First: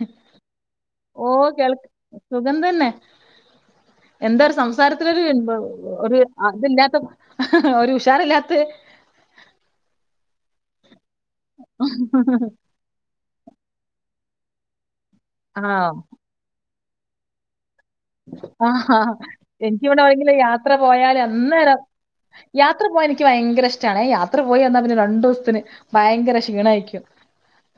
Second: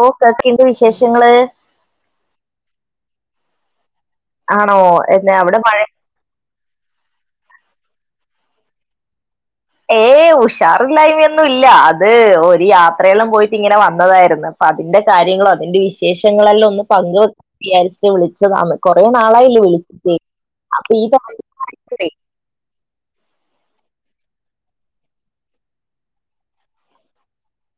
ഓ കക്കിന്റെ വിശേഷങ്ങള്? സുഗന്ധതന്നെ എന്താ ആണോ സംസാരത്തിലൊരു എന്ന് അവിടെ മഴ ഒരു അതില്ലാത്ത ഒരു ഉഷാറില്ലാത്ത് ഏയ് ഉഷാറില്ലായ്മ ഒന്നും ഇല്ല. അത് ഒരു യാത്രയെല്ലാം പോയി ഇങ്ങനെ വന്നതായിരുന്നു. അപ്പ അതിന്റെ കാര്യങ്ങളോ അതിന്റെ ആഹ്. വിശേഷങ്ങളെല്ലാം ഒന്ന് പങ്ക് വെ വിചാരിച്ചിട്ട് വിളിച്ചതാന്ന് ആഹാ. കൊറേ നാളായില്ലേ എനിക്കിവിടെ വിളിച്ചിട്ട്. എവിടെയെങ്കിലും അപ്പൊ ഈ [unintelligible] യാ യാത്ര പോവാൻ എനിക്ക് ഭയങ്കര ഇഷ്ടാണേ. യാത്ര പോയി വന്നാൽ പിന്നെ രണ്ടു ദിവസത്തിന് ഭയങ്കര ക്ഷീണായിരിക്കും.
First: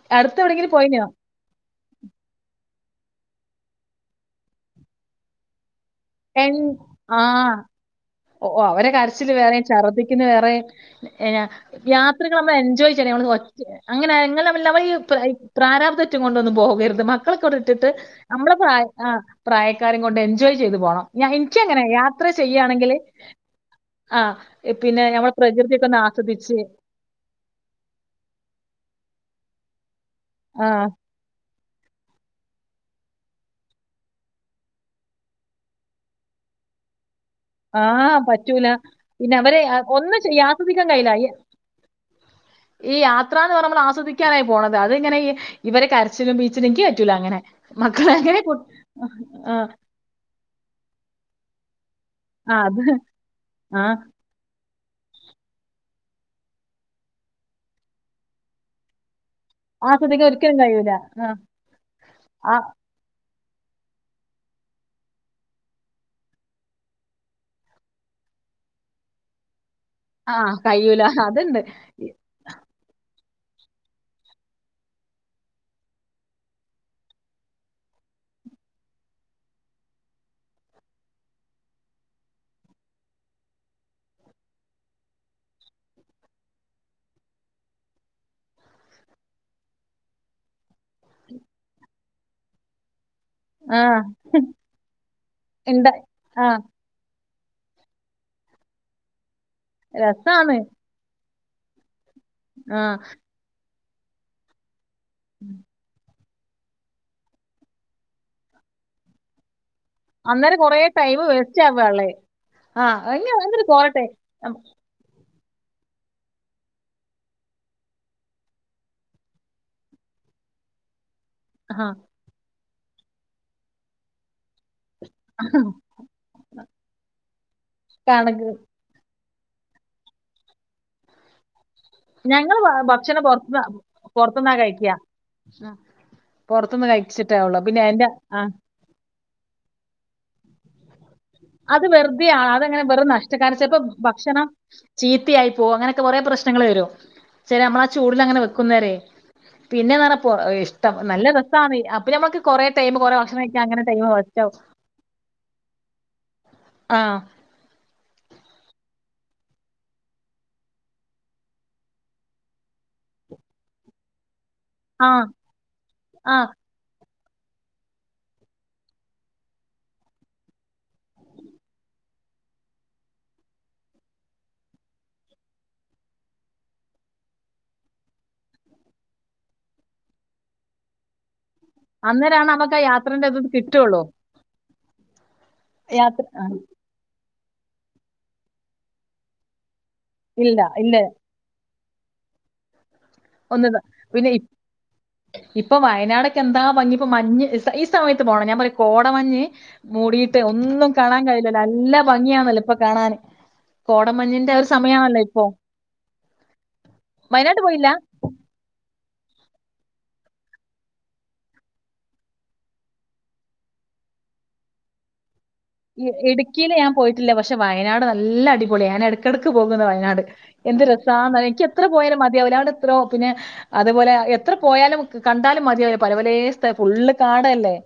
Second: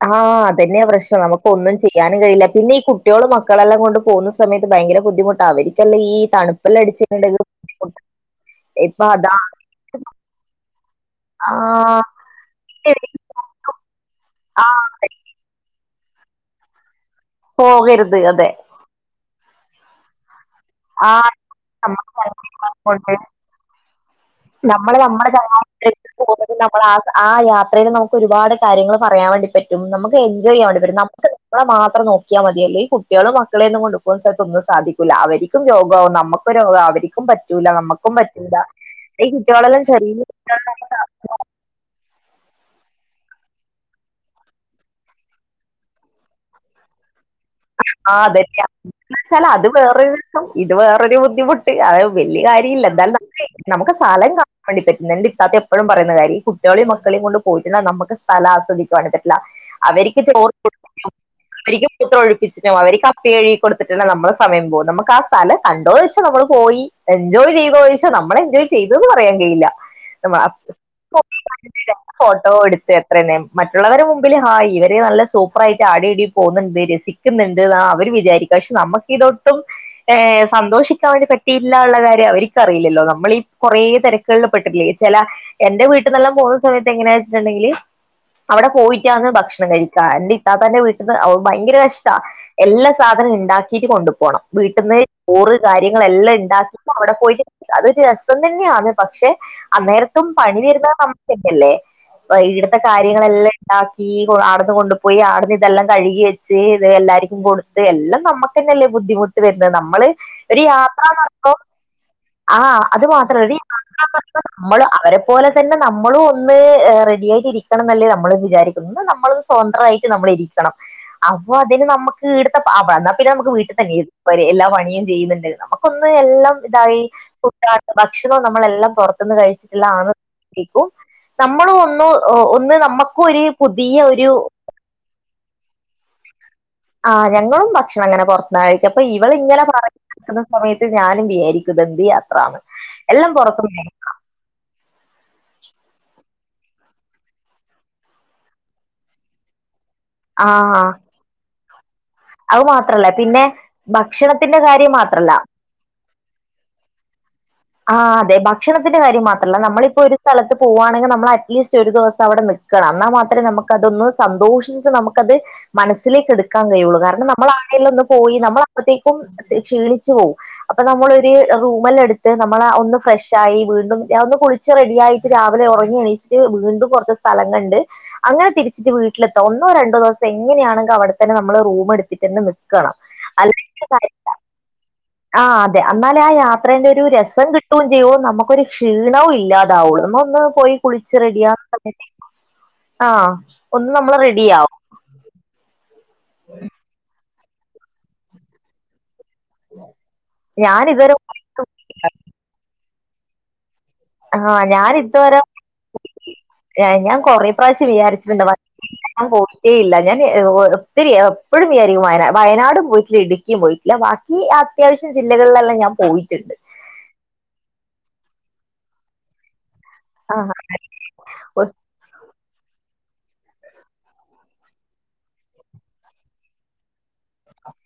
ആ അടുത്തെവിടെയെങ്കിലും അതന്നെയാ പോയിനോ? പ്രശ്നം നമുക്ക് ഒന്നും ചെയ്യാനും കഴിയില്ല പിന്നെ ഈ കു ട്ടിയോളും മക്കളെല്ലാം കൊണ്ട് പോകുന്ന സമയത്ത് ഭയങ്കര ബുദ്ധിമുട്ടാവര് അല്ലാ ഈ എൻ തണുപ്പെല്ലാം അടിച്ചട്ടുണ്ടെങ്കി ആഹ്. ഓ ഓ അവരെ കരച്ചില് വേറെയും ഛർദ്ദിക്കുന്ന വേറെയും യാ ആ യാത്രകൾ നമ്മള് എൻജോയ് ചെയ്യണേ നമ്മള് ഒറ്റ അങ്ങനെ ഇങ്ങള് ആ തമ്മിലുള്ള നമ്മള്ഈ പ്രാരാബ്ദ റ്റൊന്നും കൊണ്ട് പോകരുത് മക്കളെക്കെ ഇട്ടിട്ട് പോകരുത് അതെ നമ്മളെ പ്രായ പ്രായക്കാരും കൊണ്ട് എൻജോയ് ചെയ്ത് പോണം ആ ഞ എനിക്കങ്ങനെ യാത്ര നമ്മൾ ചെയ്യാണെങ്കില് കൊണ്ട് നമ്മള് ഞമ്മടെ ചങ്ങായി ഒന്ന് ആസ്വദിച്ച് [unintelligible] ആ യാത്രയിൽ നമുക്ക് ഒരുപാട് കാര്യ ര്യങ്ങള് പറയാൻ വേണ്ടി പറ്റും. നമുക്ക് എൻജോയ് ചെയ്യാൻ ആ വേണ്ടി പറ്റും. നമുക്ക് കുട്ടികളെ മാത്രം നോക്കീയാ മതിയല്ലോ. ഈ കുട്ടികളേം മക്കളെയൊന്നും കൊണ്ട് പോകുവാൻ ചെലപ്പങ്ങ് സാധിക്കൂല. അവര് ക്കും രോഗാവും നമുക്ക് രോഗാവും അവര് പറ്റൂല നമ്മുക്കും പറ്റൂല. ഈ പിന്നെ അവരെ ആ- കുട്ടികളെല്ലാം ചെറിയ ഒന്നും ചെയ്യാ ആസ്വദിക്കാൻ കഴിയില്ല ഈ ഈ യാത്ര എന്ന് പറഞ്ഞാ നമ്മൾ ആസ്വദിക്കാനായി പോണത് അത് ഈ ഇങ്ങനെ ഈ ഇവരുട കരച്ചിലും പിഴിച്ചിലും എനിക്കി പറ്റൂല അങ്ങനെ. മക്കളെ അങ്ങനെ കു അതന്നെയാ. എന്നു വെച്ചാല് ആ അത് വേറെ രു രസം ഇത് വേറൊരു ബുദ്ധിമുട്ട് അത് വലിയ ആ കാര്യം അത് ഇല്ല. എന്നാലും ന ആ നമുക്ക് സ്ഥലം കാ പറ്റില്ല എൻ്റെ ഇത്താത്ത എപ്പഴും പറയുന്ന കാര്യ കുട്ടികളെയും മക്കളെയും കൊണ്ട് പോയി കഴിഞ്ഞാ നമുക്ക് സ്ഥലം ആസ്വദിക്കാൻ കൂടി പറ്റി [unintelligible] അവര്ക്ക് ആസ്വദിക്കാൻ ചോറ് ഒരിക്കലും കഴിയൂല കൊടുക്കലും ആ അവര്ക്ക് മൂത്ര ആ ഒഴിപ്പിച്ചിട്ടും അവര്ക്ക് അപ് പ്പികഴുകികൊടുത്തിട്ടന്നെ നമ്മള് സമയം പോവും നമ്മള് ആ സ്ഥലം കണ്ടോന്നോയ്ച്ചാ നമ്മള് പോയി എൻജോയ് ചെയ്തോന്ന് ചോയ്ച്ചാ നമ്മള് എൻജോയ് ചെയ്തന്ന് പറയാൻ കഴിയില്ല. ആ കഴിയൂല അതുണ്ട് ഫോട്ടോ എടുത്ത് മറ്റുള്ളവരുടെ മുമ്പില് ഹായ് ഇവര് നല്ല സൂപ്പറായിട്ട് ആടേം ഇവടേം പോകുന്നുണ്ട് രസി ക്കുന്നുണ്ട്. അവര് വിചാരിക്കും. പക്ഷെ നമുക്ക് ഇതൊട്ടും സന്തോഷിക്കാൻ വേണ്ടി പറ്റിയിട്ടില്ല ഉള്ള കാര്യം അവരക്ക് അറിയില്ലല്ലോ. നമ്മൾ ഈ കുറേ തിരക്കുകളിൽ പെട്ടിട്ടില്ലേ ചില എന്റെ വീട്ടന്നെല്ലാം പോകുന്ന സമയത്ത് എങ്ങനെയാ വച്ചിട്ടുണ്ടെങ്കില് അവിടെ പോയിട്ടാണ് ഭക്ഷണം കഴിക്ക. എന്റെ ഇത്താത്താൻ്റെ വീ ട്ടില് ഭയങ്കര കഷ്ടാ. എല്ലാ സാധനം ആ ഇണ്ടാക്കിയിട്ട് കൊണ്ടുപോണം. വീട്ടിന്ന് ചോറ് ഇണ്ട കാര്യങ്ങളെല്ലാം ആ ഇണ്ടാക്കിയിട്ട് അവിടെ പോയിട്ട് അതൊരു രസം തന്നെയാന്ന് പക്ഷെ അന്നേരത്തും രസാണ് പണി വരുന്നത് നമുക്കന്നല്ലേ ആ ഇവിടുത്തെ കാര്യങ്ങളെല്ലാം ഇണ്ടാക്കി ആടെന്ന് കൊണ്ടുപോയി ആടുന്ന് ഇതെല്ലാം കഴുകി വെച്ച് എല്ലാരുക്കും കൊടുത്ത് എല്ലാം നമ്മുക്ക് തന്നെയല്ലേ ബുദ്ധിമുട്ട് വരു ന്നത്. നമ്മള് അന്നേരം ഒരു കൊറേ യാത്ര ടൈം വേസ്റ്റ് [unintelligible] ആവാള്ളേ ആ അത് ഇനി മാത്രല്ല എടീ എന്നിട്ട് പോരട്ടെ നമ്മള് അവരെ പോലെ തന്നെ നമ്മളും ഒന്ന് റെഡിയായിട്ട് ഇരിക്കണം എന്നല്ലേ നമ്മള് വിചാരിക്കുന്നു. ഒന്ന് നമ്മള് സ്വതന്ത്രമായിട്ട് നമ്മ യിരിക്കണം അപ്പൊ ആ അതിന് നമുക്ക് ഈടത്തെ എന്നാ പിന്നെ നമുക്ക് വീട്ടിൽ തന്നെ ഇരുന്നാ പോരേ എല്ലാ പണിയും ചെയ്യുന്നുണ്ട്. നമുക്കൊന്ന് എല്ലാം ഇതായി ഫുഡ് ഭക്ഷണോ കണക്ക് നമ്മളെല്ലാം പുറ ത്തന്ന് കഴിച്ചിട്ടില്ല. ആ [unintelligible] നമ്മള് കൊറ ഒന്ന് ഞങ്ങള് ഒന്ന് ഭ- നമുക്ക് ഭക്ഷണം ഒരു പുറത്തുനിന്ന് പുതിയ ഒരു പുറത്തുനിന്നാ കഴിക്കുക ഉം. പുറത്തുനിന്ന് ആ കഴിച്ചിട്ടേ ഉള്ളൂ ഞങ്ങളും പിന്നെ ഭക്ഷണം എന്റെ അങ്ങനെ ആ പുറത്തുന്നാ കഴിക്കാ അപ്പൊ ഇവളിങ്ങനെ പറയുന്ന സമയത്ത് ഞാനും വിചാരിക്കും അത് ഇതെന്ത് വെറുതെയാ യാത്രാന്ന് അതെങ്ങനെ വെറുതെ എല്ലാം പുറത്തുന്ന് [unintelligible] ഭക്ഷണം ചീത്തയായി പോവും. അങ്ങനെയൊക്കെ കൊറേ പ്രശ്നങ്ങൾ വരും. ചെലേ നമ്മളാ ചൂടില് അങ്ങനെ വെക്കുന്ന വരേ. പിന്നേന്ന് പറഞ്ഞ പ്പോ ആ ഇഷ്ടം നല്ല രസാണ് അപ്പ് അപ്പൊ നമ്മക്ക് അത് കൊറേ ടൈമ് മാത്രല്ല കൊറേ ഭക്ഷണം പിന്നെ കഴിക്കാൻ അങ്ങനെ ടൈം വേസ്റ്റാവും. ഭക്ഷണത്തിന്റെ കാര്യം മാത്രല്ല ആ ആ അതെ ഭക്ഷണത്തിന്റെ കാര്യം മാത്രല്ല നമ്മളിപ്പോ ഒരു സ്ഥലത്ത് പോവാണെങ്കി നമ്മൾ അറ്റ്ലീസ്റ്റ് ഒരു ദിവസം അവിടെ നിക്ക എന്നാ മാത്രേ നമുക്കതൊന്ന് സന്തോഷിച്ച് ആ നമുക്കത് മനസ്സിലേക്ക് ആഹ് എടുക്കാൻ കഴിയുള്ളൂ. കാരണം ന നമ്മളാണേ ഒന്ന് പോയി നമ്മളപ്പത്തേക്കും ക്ഷീണിച്ചു പോവും അപ്പൊ നമ്മളൊരു റൂമല്ല എടുത്ത് നമ്മളെ ഒന്ന് ഫ്രഷായി വീണ്ടും ഞാൻ ഒന്ന് കുളിച്ച് റെഡിയായിട്ട് രാവിലെ ഉറങ്ങി എണീച്ചിട്ട് വീണ്ടും പുറ സ്ഥലംകണ്ട് അങ്ങനെ തിരിച്ചിട്ട് വീട്ടിലെത്താം ഒന്നോ രണ്ടോ ദിവസം എങ്ങനാണെങ്കിൽ അവിടെത്തന്നെ നമ്മു നമ്മള് റൂമ് എടുത്തിട്ട് തന്നെ അന്നേരാണ് നമുക്ക് ആ നിക്കണം. യാത്രേന്റെ ഇത് അല്ലങ്കി കിട്ടുള്ളൂ. ആ അതെ അന്നാലാ യാത്ര ആ ആഹ് യാത്രേന്റെ ഒരു രസം കിട്ടുകയും ചെയ്യോ? നമുക്കൊരു ക്ഷീണവും ഇല്ലാതെ അവിടുന്ന് ഒന്ന് ഇല്ല പോയി ഇല്ല കുളിച്ച് റെഡിയാകുമ്പതന്നെ ആ ഒന്ന് നമ്മൾ റെഡിയാവും. വയനാടെക്കെ എന്താ ഭംഗി ഇപ്പം മഞ്ഞ് ഈ സമയത്ത് പോകണം. ഞാൻ പറഞ്ഞ് കോ [unintelligible] മഞ്ഞ് മൂടിട്ട് ഒന്നും ഞാനിതുവരെ കാണാൻ കഴില്ലല്ലോ? എല്ലാ ഭംഗിയന്നല്ലോ ഇപ്പൊ കാണാൻ. ആ ഞാനിതുവരെ ഞാൻ കൊറെ വയനാട്ട് പോയില്ല? പ്രാവശ്യം വിചാരിച്ചിട്ടുണ്ട് വയ ഞാൻ പോയിട്ടേയില്ല ഞാൻ ഒത്തിരി എപ്പോഴും വിചാരിക്കും. വയ വയനാടും പോയിട്ടില്ല ഇടുക്കിയും പോയിട്ടില്ല. ബാക്കി അത്യാവശ്യം ജില്ലകളിലെല്ലാം ഞാൻ പോയിട്ടുണ്ട് ഇടുക്കിയിൽ ഞാൻ പോയിട്ടില്ല. പക്ഷെ വയനാട് നല്ല അടിപൊളി ഞാൻ ഇടക്കിടക്ക് പോകും വയനാട് ആ എന്ത് രസാന്ന് അറി എനിക്ക് എത്ര പോയാലും മതിയാവില്ല അവിടെ എത്രോ പിന്നെ അതുപോലെ എത്ര പോയാലും കണ്ടാലും മതിയല്ലേ. പലപലേ സ്ഥ ഫുള്ള് കാടല്ലേ?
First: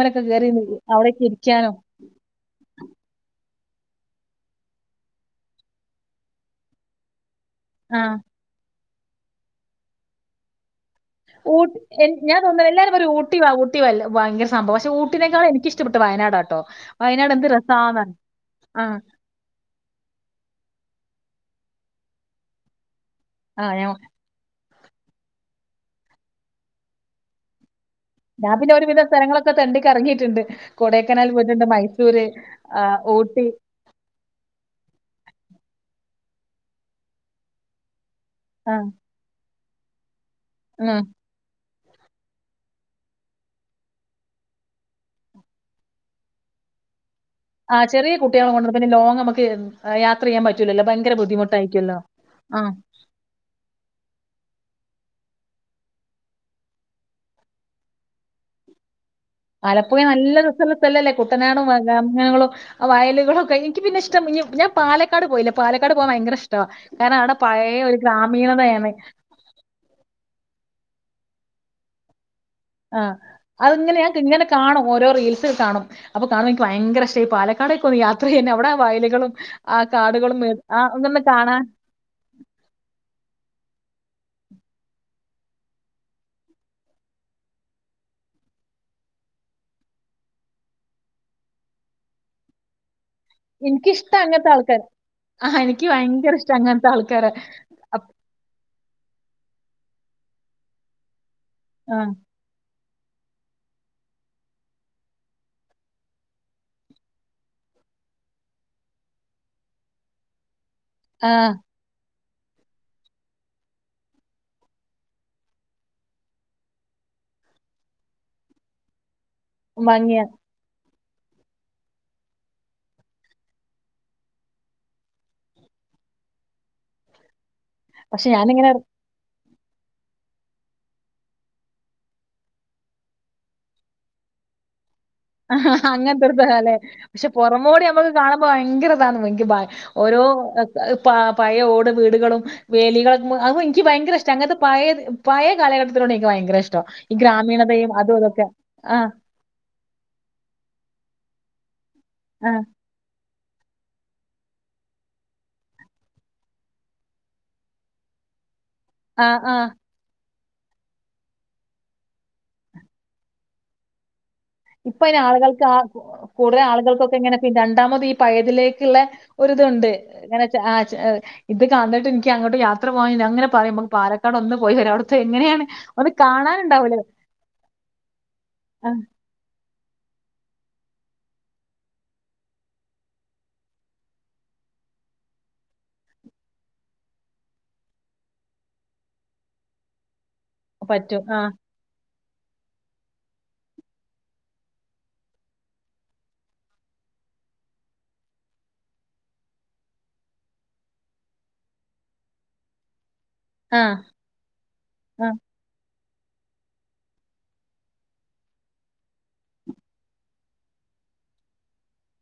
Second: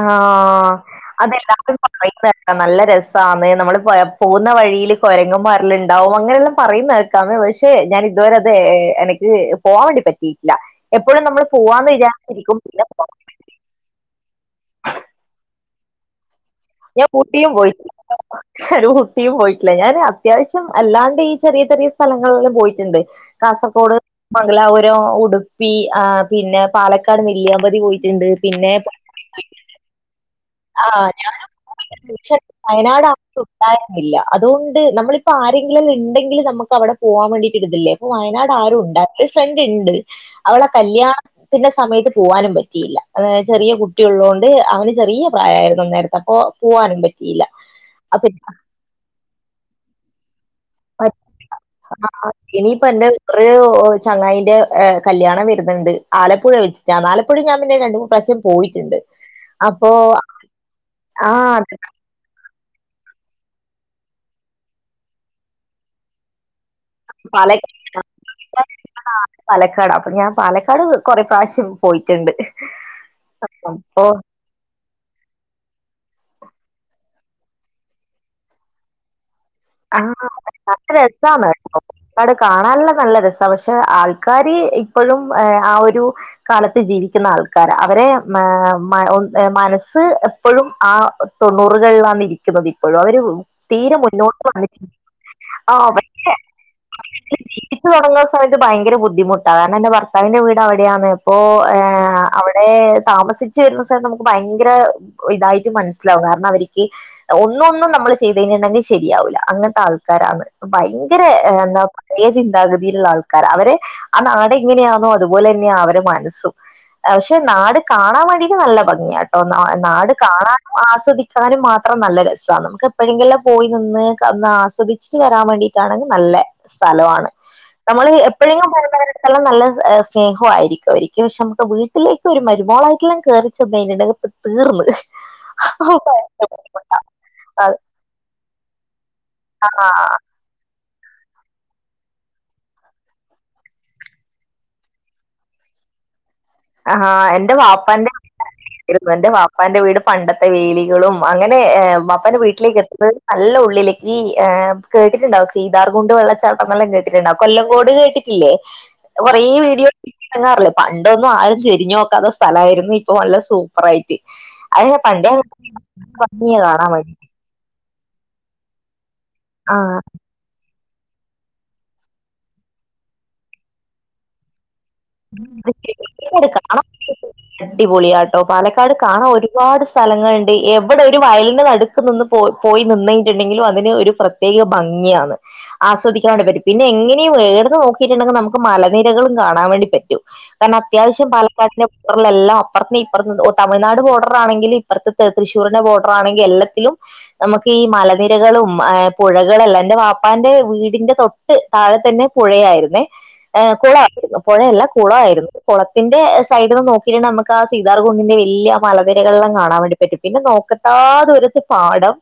ആ കേറി അവിടെയൊക്കെ ഇരിക്കാനും അതെല്ലാർക്കും പറയുന്ന് നല്ല രസാന്ന് നമ്മള് പോകുന്ന വഴിയില് കൊരങ്ങമാരെല്ലാം ഉണ്ടാവും. അങ്ങനെല്ലാം പറയുന്ന കേക്കാം. പക്ഷെ ഞാൻ ആഹ് ഇതുവരെ അത് എനിക്ക് പോവാൻ വേണ്ടി പറ്റിയിട്ടില്ല. എപ്പോഴും നമ്മള് ഊ പോവാന്ന് ഞാൻ വിചാരിച്ചിരിക്കും തോന്നുന്നു പിന്നെ എല്ലാരും ഒരു ഊട്ടിവാ ഊട്ടിവാ വല്ല ഭയങ്കര സംഭവാ. പക്ഷേ ഊട്ടിനെക്കാൾ എനിക്ക് ഇഷ്ടപ്പെട്ട് വയനാടാണ്. ഞാൻ ഊട്ടിയും പോയിട്ടില്ല. ആഹ് ഊട്ടിയും പോയിട്ടില്ല. ഞാന് അത്യാവശ്യം അല്ലാണ്ട് ഈ ചെറിയ ചെറിയ സ്ഥലങ്ങളാം പോയിട്ടുണ്ട് ആഹ് ഞാൻ കാസർഗോഡ്, മംഗലാപു ഉടുപ്പി ആ പിന്നെ പാലക്കാട് നെല്ലിയാമ്പതി പോയി ഞാൻ പിന്നെ ഒരുവിധ സ്ഥലങ്ങളൊക്കെ തെണ്ടി കറങ്ങിയിട്ടുണ്ട്. ആ കൊടൈക്കനാൽ ഞാനും പോയിട്ടുണ്ട്. മൈസൂര് ആഹ് വയനാട് ഊട്ടി ഉണ്ടായിരുന്നില്ല അതുകൊണ്ട് നമ്മളിപ്പ ആരെങ്കിലും ഉണ്ടെങ്കിൽ നമുക്ക് അവിടെ പോകവാൻ വേണ്ടിട്ട്കിട്ടില്ലേ. അപ്പം വയനാട് ആരു ആഹ് ഉണ്ടായില്ല. ണ്ട് അവളെ ഉം കല്യാണത്തിന്റെ സമയത്ത് പോകാനും പറ്റിയില്ല. ചെറിയ കുട്ടിയുള്ളതുകൊണ്ട് അവന് ചെറിയ പ്രായമായിരുന്ന അപ്പോ പോകാനുപറ്റി ആ ചെറിയ കുട്ടികളെ കൊണ്ട് ഒന്നു ലോങ് നമ്മക്ക് യാത്ര ചെയ്യാൻ പറ്റൂല ഇനിയിപ്പ എന്റെ ബ്രചങ്ങായിന്റെ കല്യാണം വരുന്നുണ്ട്. ആലപ്പുഴ വെച്ചിട്ടാണ്. ആലപ്പുഴ ഞാൻ പിന്നെ രണ്ടു മൂന്നു പ്രാവശ്യം പോയിട്ടുണ്ട്. അപ്പൊ ആലപ്പുഴ നല്ല സ്ഥലത്തല്ലേ കുട്ടനാടും ആഹ് ഗ്രാമങ്ങളും ആ വയലുകളൊക്കെ എനിക്ക് പിന്നെ ഇഷ്ടാ. ഞാൻ പാലക്കാട് പോയില്ലേ? പാലക്കാട് പോകാൻ ഭയങ്കര ഇഷ്ടാ. കാരണം അവിടെ പാലക്കാട് പഴയ ഒരു ഗ്രാമീണതയാണ്. പാലക്കാട്. അപ്പൊ ഞാൻ പാലക്കാട് കൊറെ പ്രാവശ്യം പോയിട്ടുണ്ട്. ആ അത് ഇങ്ങനെ അപ്പൊ ഞക്ക് ഇങ്ങനെ കാണും. ഓരോ റീൽസിൽ കാണും അപ്പൊ കാണും. എനിക്ക് ഭയങ്കര ഇഷ പക്ഷേ ഈ പാലക്കാടേക്ക് ഒന്ന് യാത്രചെയ്യുന്നെ അവിടെ വയലുകളും ആ കാടുകളും ആ നല്ല ഒന്നൊന്ന് കാണാൻ രസമാണ്കേട്ടോ. കാണാൻനല്ല രസമാണ്. പക്ഷെ ആൾക്കാര് ഇപ്പോഴും ആ ഒരു കാലത്ത് ജീവിക്കുന്ന ആൾക്കാരാ അവരെ മനസ്സ് എപ്പോഴും ആ തൊണ്ണുറുകളിലാണ് ഇരിക്കുന്നത് ഇപ്പോഴും അവര് തീരെ എനിക്കിഷ്ട മുന്നോട്ട് അങ്ങനത്തെ ആൾക്കാര് ആഹ് ആ എനിക്ക് പക്ഷെ ഭയങ്കര ഇഷ്ട അങ്ങനത്തെ ആൾക്കാരെ ജീവിച്ചുതുടങ്ങുന്ന സമയത്ത് ഭയങ്കര ബുദ്ധി ബുദ്ധിമുട്ടാ കാരണം എന്റെ ഭർത്താവിന്റെ വീട് അവിടെയാണ്. ഇപ്പോ ആഹ് അവിടെ താമസിച്ചു വരുന്ന സ്ഥലത്ത് നമുക്ക് ഭയങ്കര ഇതായിട്ട് മനസ്സിലാവും കാരണം അവക്ക് ഒന്നും ഒന്നും ചെയ്തേനുണ്ടെങ്കിൽ ശരിയാവൂല്ല അങ്ങനത്തെ ആൾക്കാരാണ്. ഭയങ്കര ആഹ് എന്താ പഴയ ചിന്താഗതിയിലുള്ള ആൾക്കാര് അവര് ആ നാട് എങ്ങനെയാണോ അതുപോലെ തന്നെ അവരെ മനസ്സും. പക്ഷെ നാട് കാണാൻ വേണ്ടിട്ട് നല്ല ഭംഗിയാണ്. അ നാട് ഭംഗിയാ കാണാനും ആസ്വദിക്കാനും മാത്രം നല്ല രസമാണ്. നമുക്ക് എപ്പോഴെങ്കിലും പോയി നിന്ന് ഒന്ന് ആസ്വദിച്ചിട്ട് വരാൻ വേണ്ടിട്ടാണെങ്കിൽ നല്ല സ്ഥലമാണ്. നമ്മള് പക്ഷെ ഞാനിങ്ങനെ എപ്പോഴെങ്കും പോുന്നവ [unintelligible] രുല്ലാം നല്ല സ്നേഹംമായിരിക്കും അവരിക്കും പക്ഷെ നമുക്ക് വീട്ടിലേക്ക് ഒരു മരുമോളായിട്ടെല്ലാം ക കേറി ചെന്ന് കിട്ടുണ്ടെ തീർന്ന് ആ അങ്ങനത്തെ ഒരുല്ലെ പക്ഷെ പുറമോടി നമ്മുക്ക് കാണുമ്പോ ഭയങ്കര ങ്ക ആ ഓരോ പ പഴ ഓട് വീടുകളും വേലികളും അതും എനിക്ക് ഭയങ്കര ഇഷ്ടം അങ്ങനത്തെ പഴ പഴയ കാലഘട്ടത്തിലൂടെ ഭയങ്കര ഇഷ്ടം ആ ഈ എന്റെ ഗ്രാമീണതയും വാപ്പാന്റെ അതും അതൊക്കെ ആ ഇരുന്നു. എന്റെ വാപ്പാന്റെ വീട് പണ്ടത്തെ വേലികളും അങ്ങനെ്പ്പാന്റെ ആഹ് വീട്ടിലേക്ക് എത്തുന്നത് നല്ല ഉള്ളിലേക്ക് ് കേട്ടിട്ടുണ്ടാവും സീതാർ കുുണ്ട് വെള്ളച്ചാട്ടംെല്ലാം കേട്ടിട്ടുണ്ടാവും കൊല്ലംകോട് കേട്ടിട്ടില്ലേ ആഹ് കൊറെേ ആഹ് വീഡിയോ ഇടങ്ങാറില്ലേ പണ്ടൊന്നും ആര ചെരിഞ്ഞു നോക്കാത്ത സ്ഥലമായിയിരുന്നു ഇപ്പൊ നല്ല സൂപ്പർ ആയിട്ട് ഇപ്പൊ ഇെ ആളുകൾക്ക് ഭംഗിയാ കൂടുത കാണാൻ വേണ്ടി. ആളുകൾക്കൊക്കെ ഇങ്ങനെ പിന്നണ്ട് ണ്ടാമതി ഈ പയതിലേക്കുള്ള ആഹ് ഒരുരിതുണ്ട്നെ ഇത് കാന്തായിട്ട് എനിക്ക് അങ്ങോട്ട് യാത്ര പോകാ അങ്ങനെ പറയും പാലക്കാട് ഒന്നും പോയിവര അവിടത്തെ എങ്ങനെയാണ് ഒന്ന് പാലക്കാട് കാണാൻ കാണാനുണ്ടാവൂല അടിപൊളിയാട്ടോ പാലക്കാട് കാണാൻ ഒരുപാട് സ്ഥലങ്ങളുണ്ട് എവിടെ ഒരു വയലിനൾ അടുക്ക് നിന്ന് പോയി നിന്നിട്ടുണ്ടെങ്കിലും അതിന് ഒരു പ്രത്യേക ഭംഗി ങ്ങ ആസ്വദിക്കൻ വേണ്ടി പറ്റ പിന്നെങ്ങനെയും എടുന്ന് നോക്കിട്ടുണ്ടെങ്കിൽ നമുക്ക് മലനിരകളും കാണാൻ വേണ്ടി പറ്റുംപിന്നെ പറ്റും അത്യാവശ്യം ആഹ് പാലക്കാട്ടിലെ ബല്ലാം അപ്പുറ ഇപ്പു തമി്നാട് ബോർഡർ ആണെങ്കില ഇപ്പുറത്തെ തൃശൂരിന്റെ ബോർഡർ ആണെങ്കിൽ എല്ലാത്തിലും നമുക്ക് ഈ മലനിരകളും് പുഴകളുംല്ലാം എന്റെ വാപ്പാന്റെ വീടിന്റെ തൊട്ട് താഴത്തെ പുഴയായി രുന്നെ ഏ ആഹ് 'കുളപുഴല്ല ആ കുളായിരുന്നു കുളത്തി ത്തിന്റെ സൈഡിൽന്ന് നോക്കിയിട്ടു നമു ആ സീതാർകുണ്ടിന്റെ വലിയ മലനിരകളൊം കാണാ വേണ്ടി പറ്റും പിന്നെ നോക്ക എല്ലാ ദൂരത്ത് പാഠം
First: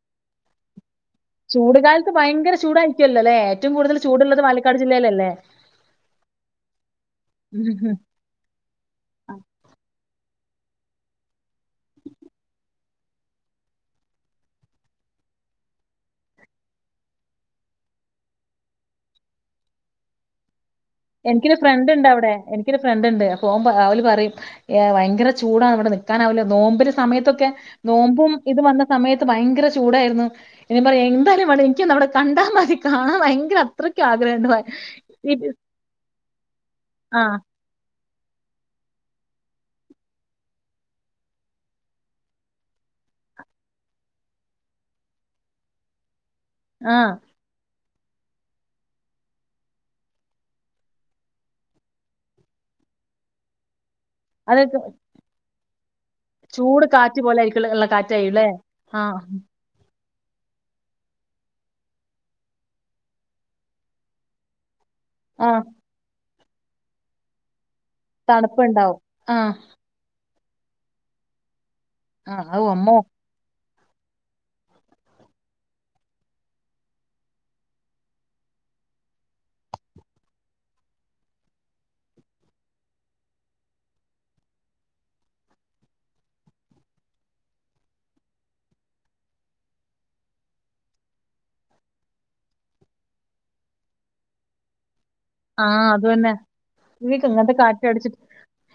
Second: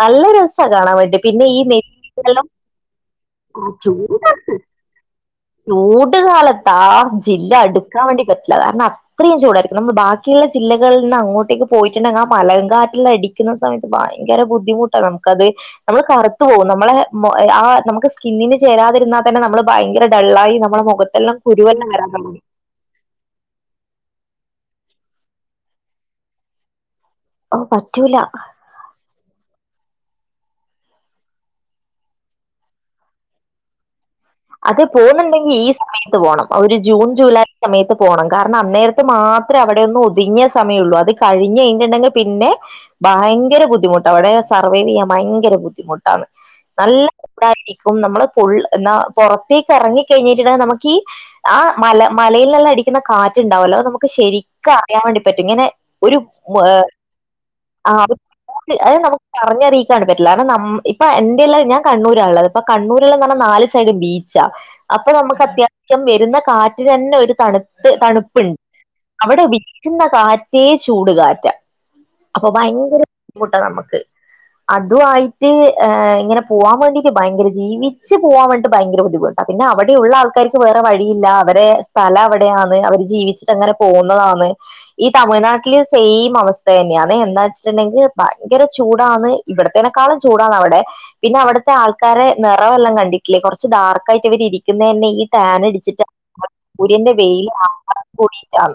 നല്ലൊരു രസ കാണാൻ വേണ്ടി പിന്നെ ഈ ചൂട് കാലത്ത് നെല്ലിക്കെല്ലാം ഭയങ്കര ചൂടായിരിക്കുവല്ലോല്ലേ ഏറ്റവും കൂടുതൽ ചൂടുള്ളത് പാലക്കാട് ജില്ലയിലല്ലേ ചൂട്കാലത്ത് ആ ജില്ല അടുക്കാൻ വേണ്ടി പറ്റില്ല കാരണം അത്രയും ചൂടായിരിക്കും നമ്മൾ ബാക്കി ബാക്കിയുള്ള ജില്ലകളിൽ നിന്ന് അങ്ങോട്ടേക്ക് പോയിട്ടുണ്ടെങ്കിൽ ആ മലങ്കാറ്റിൽ നിന്ന് അടിക്കുന്ന സമയത്ത് ഭയങ്കര ബുദ്ധിമുട്ടാണ് നമുക്ക് ക്കത്‌നമ്മൾ കറുത്തു പോകും നമ്മളെ ആ നമുക്ക് സ്കിന്നിന് ചേരാതിരുന്നാൽ തന്നെ നമ്മൾ ഭയങ്കര വെള്ളായി നമ്മുടെ മുഖത്തെല്ലാം എനിക്കൊരു ഫ്രണ്ട് കുരുവെല്ലാം ഉണ്ട് വരാൻ തു - അവിടെ എനിക്കൊരു ഫ്രണ്ട് ഉണ്ട് അ ഓമ്പ അവള് പറയും ഭയങ്കര ചൂടാണ് ഇവിടെ നിക്കാൻ ആ വില്ല നോമ്പില് സമയത്തൊക്കെ ഓ പറ്റൂല നോമ്പും ഇത് വന്ന സമയത്ത് ഭയ ഭയങ്കര ചൂടായിരുന്നു എ പറയും എന്തായാലും വേണം എനിക്കന്ന് അവിടെ കണ്ടാൽ മതി കാണാൻ ഭയങ്കര അത്ര ആഗ്രഹണ്ട് അത് പോകുന്നുണ്ടെങ്കിൽ [unintelligible] ഈ സമയത്ത് പോണം ഒരു ജൂൺ ആഹ് ജൂലൈ സമയത്ത് ത്ത് പോണം കാരണം അന്നേരത്ത് മാത്രം അവിടെ ഒന്ന് ഒതുങ്ങിയ സമയുള്ളൂ അത് കഴിഞ് കഴിഞ്ഞിട്ടുണ്ടെങ്കിൽ പിന്നെ ഭയങ്കര ബുദ്ധിമുട്ടാണ് അവിടെ സർവൈവ് ചെയ്യാൻ ഭയങ്കര ബുദ്ധിമുട്ടാണ് നല്ല ആഹ് ചൂടായിരിക്കും നമ്മള് പൊള്ളുന്ന പുറത്തേക്ക് ഇറങ്ങി കഴിഞ്ഞിട്ടുണ്ടെങ്കിൽ നമുക്ക് ഈ ആ മല മലയിൽ നിന്ന് അടിക്കുന്ന കാറ്റുണ്ടാവല്ലോ നമുക്ക് അത് ശരിക്കും അറിയാൻ വേണ്ടി പറ്റും ഇങ്ങനെ ഒരു ചൂട് കാറ്റ് പോലെ ആയിരിക്കും ഉള്ള ആ അത് കാറ്റായിരിക്കും ല്ലേ? ആഹ് നമുക്ക് പറഞ്ഞറി ക്കാൻപറ്റില്ല കാരണം ഇപ്പൊ എന്റെയല്ല ഞാൻ കണ്ണൂരാ ഉള്ളത് ഇപ്പൊ കണ്ണൂരില്ലന്ന് പറഞ്ഞാ നാല് സൈഡും ബീച്ചാ അപ്പൊ നമ്മക്ക് ആഹ് അത്യാവശ്യം വരുന്ന കാറ്റിൽ തന്നെ ഒരു തണു തണുപ്പുണ്ട് തണുപ്പുണ്ടാവും. അവിടെ ആഹ് വിക്കുന്ന കാറ്റ് റ്റേ ചൂടുകാറ്റ ആഹ് അപ്പൊ ഔ അമ്മോ! ഭയങ്കര ബുദ്ധിമുട്ടാണ് നമുക്ക് അതു വായിട്ട് ഇങ്ങനെ പോവാൻ വേണ്ടിട്ട് ഭയങ്കര ജീവിച്ച് പോവാൻ വേണ്ടി ഭയങ്കര ബുദ്ധിമുട്ടാപിന്നെ അവിടെയുള്ള ആൾക്കാർക്ക് വേറെ വഴിയില്ല അവരെ സ്ഥല അവിടെയാണ് അവര് ജീവിച്ചിട്ട്നെ ങ്ങനെ പോവുന്നതാണ്ഈ തമിഴ്നാട്ടിലെ സെയിം അവസ്ഥതന്നെയാണ് എന്നാ വെച്ചു ണ്ടെങ്കില് പയങ്കര ചൂടാന്ന് ഇവിടത്തേനക്കാളും ചൂടാന്ന് അവിടെ പിന്നെ അവിടുത്തെ ആൾക്കാരെ നിറവെല്ലാം കണ്ടി [unintelligible] കുറച്ച് ഡാർ ക്ക്ആയിട്ട് ഇരിക്കുന്ന തന്നെ ഈ ടാൻ ആ അടിച്ചിട്ട് അത് തന്നെ സൂര്യന്റെ ഇവർക്ക് വെയില ഇങ്ങനത്തെ ആ [unintelligible] കാറ്റടിച്ചിട്ട് കൂടിട്ടാണ്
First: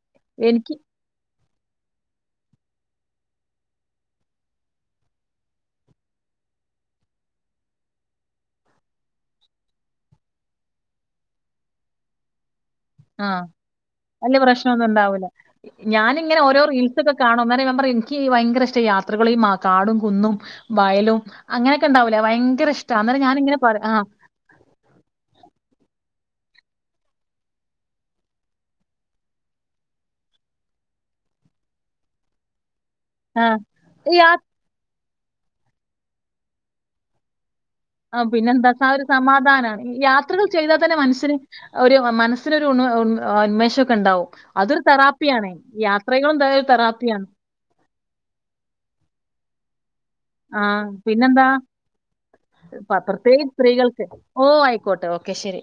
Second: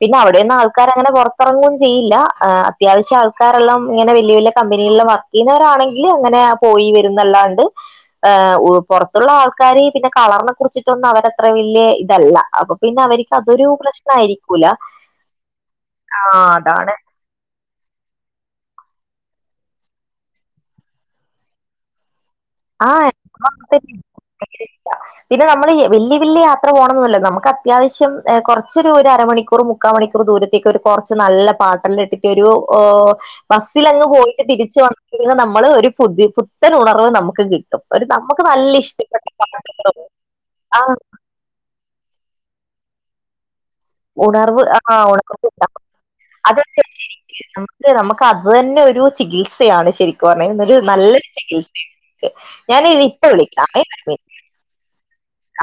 പിന്നെ അവിടൊന്നും എനിക്ക് ആൾക്കാരങ്ങനെ പുറത്തിറങ്ങും ചെയ്യീല്ല ആ അത്യാവശ്യം ആൾക്കാരെല്ലാം ഇങ്ങനെ വലിയ വലിയ കമ്പനികളില് വർക്ക് ചെയ്യുന്നവരാണെങ്കിൽ അങ്ങനെ പോയി വരുന്നല്ലാ ണ്ട് [unintelligible] പുറത്തുള്ള ആൾക്കാര് പിന്നെ കളറിനെ കുറിച്ചിട്ടൊന്നും അവരത്ര വല്യ ഇതല്ല അപ്പൊ പിന്ന ആഹ് അവർക്കതൊരു [unintelligible] വല്യ പ്രശ്നംന്നും ഉണ്ടാവൂല്ല ആ ഞാനിങ്ങനെ ഓരോ അതാണ് റീൽസൊക്കെ കാണും അന്നേരം ഇവൻപറയും എനക്കീ ഭയങ്കര ഇഷ്ട യാ ത്രകളിൽ കാടും കുന്നും വയലും അങ്ങനെയൊക്കെ ഇണ്ടാവില്ലേ ആ [unintelligible] പിന്നെ നമ്മള് വല്യയ വല്യയ യാ ത്ര പോണംന്നന്നുല്ല നമുക്ക് അത്യാവശ്യം കൊറച്ചൊരു ഒരു അരമണിക്കൂർ മുക്കാൽ മണിക്കൂർ ദൂരത്തേക്ക് ഒരു കുറച്ച് നല്ല പാട്ട് ല്ലാം ഇട്ടിട്ടൊരു ഓ ആ ബസ്സിലങ്ങ് ഈ യാ പോയിട്ട് തിരിച്ച് വന്ന് നമ്മള് ഒരു പുതി പുത്തൻ ഉണർവ് നമുക്ക് കിട്ടും ഒരു ആ നമുക്ക് പിന്നെന്താ നല്ല സ ആ ഒ രു ഇഷ്ടപ്പെട്ട സമാധാനമാണ് ഈ പാട്ടുകളും യാത്രകൾ ചെയ്താ ആ തന്നെ മനുഷ്യന് ഒരു മനസ്സിനൊരു ഉണർവ്വ് [unintelligible] ഉന്മേഷ ഷക്കെ ണ്ടാവും ഉണർവ് അതൊരു ആ ഉണർവ് തെറാപ്പിയാണ് യാത്രകളുംന്താ ഒരു തെറാപ്പിയാണ് നമക്ക് നമക്ക് അത് തന്നെ ഒരു ചികിത്സയാണ് ശരിക്ക് ക്ക് ആ പറഞ്ഞാല് നല്ലരു പിന്നെന്താ ചികിൽസയാണ്ഞാന് പ- ഇത്ഇപ്പ പ്രത്യേകിച്ച് വിളിക്കാ മേ ഒരു സ്ത്രീകൾക്ക് മിനിറ്റ് ഓ ആയിക്കോട്ടെ ഓക്കെ ശരി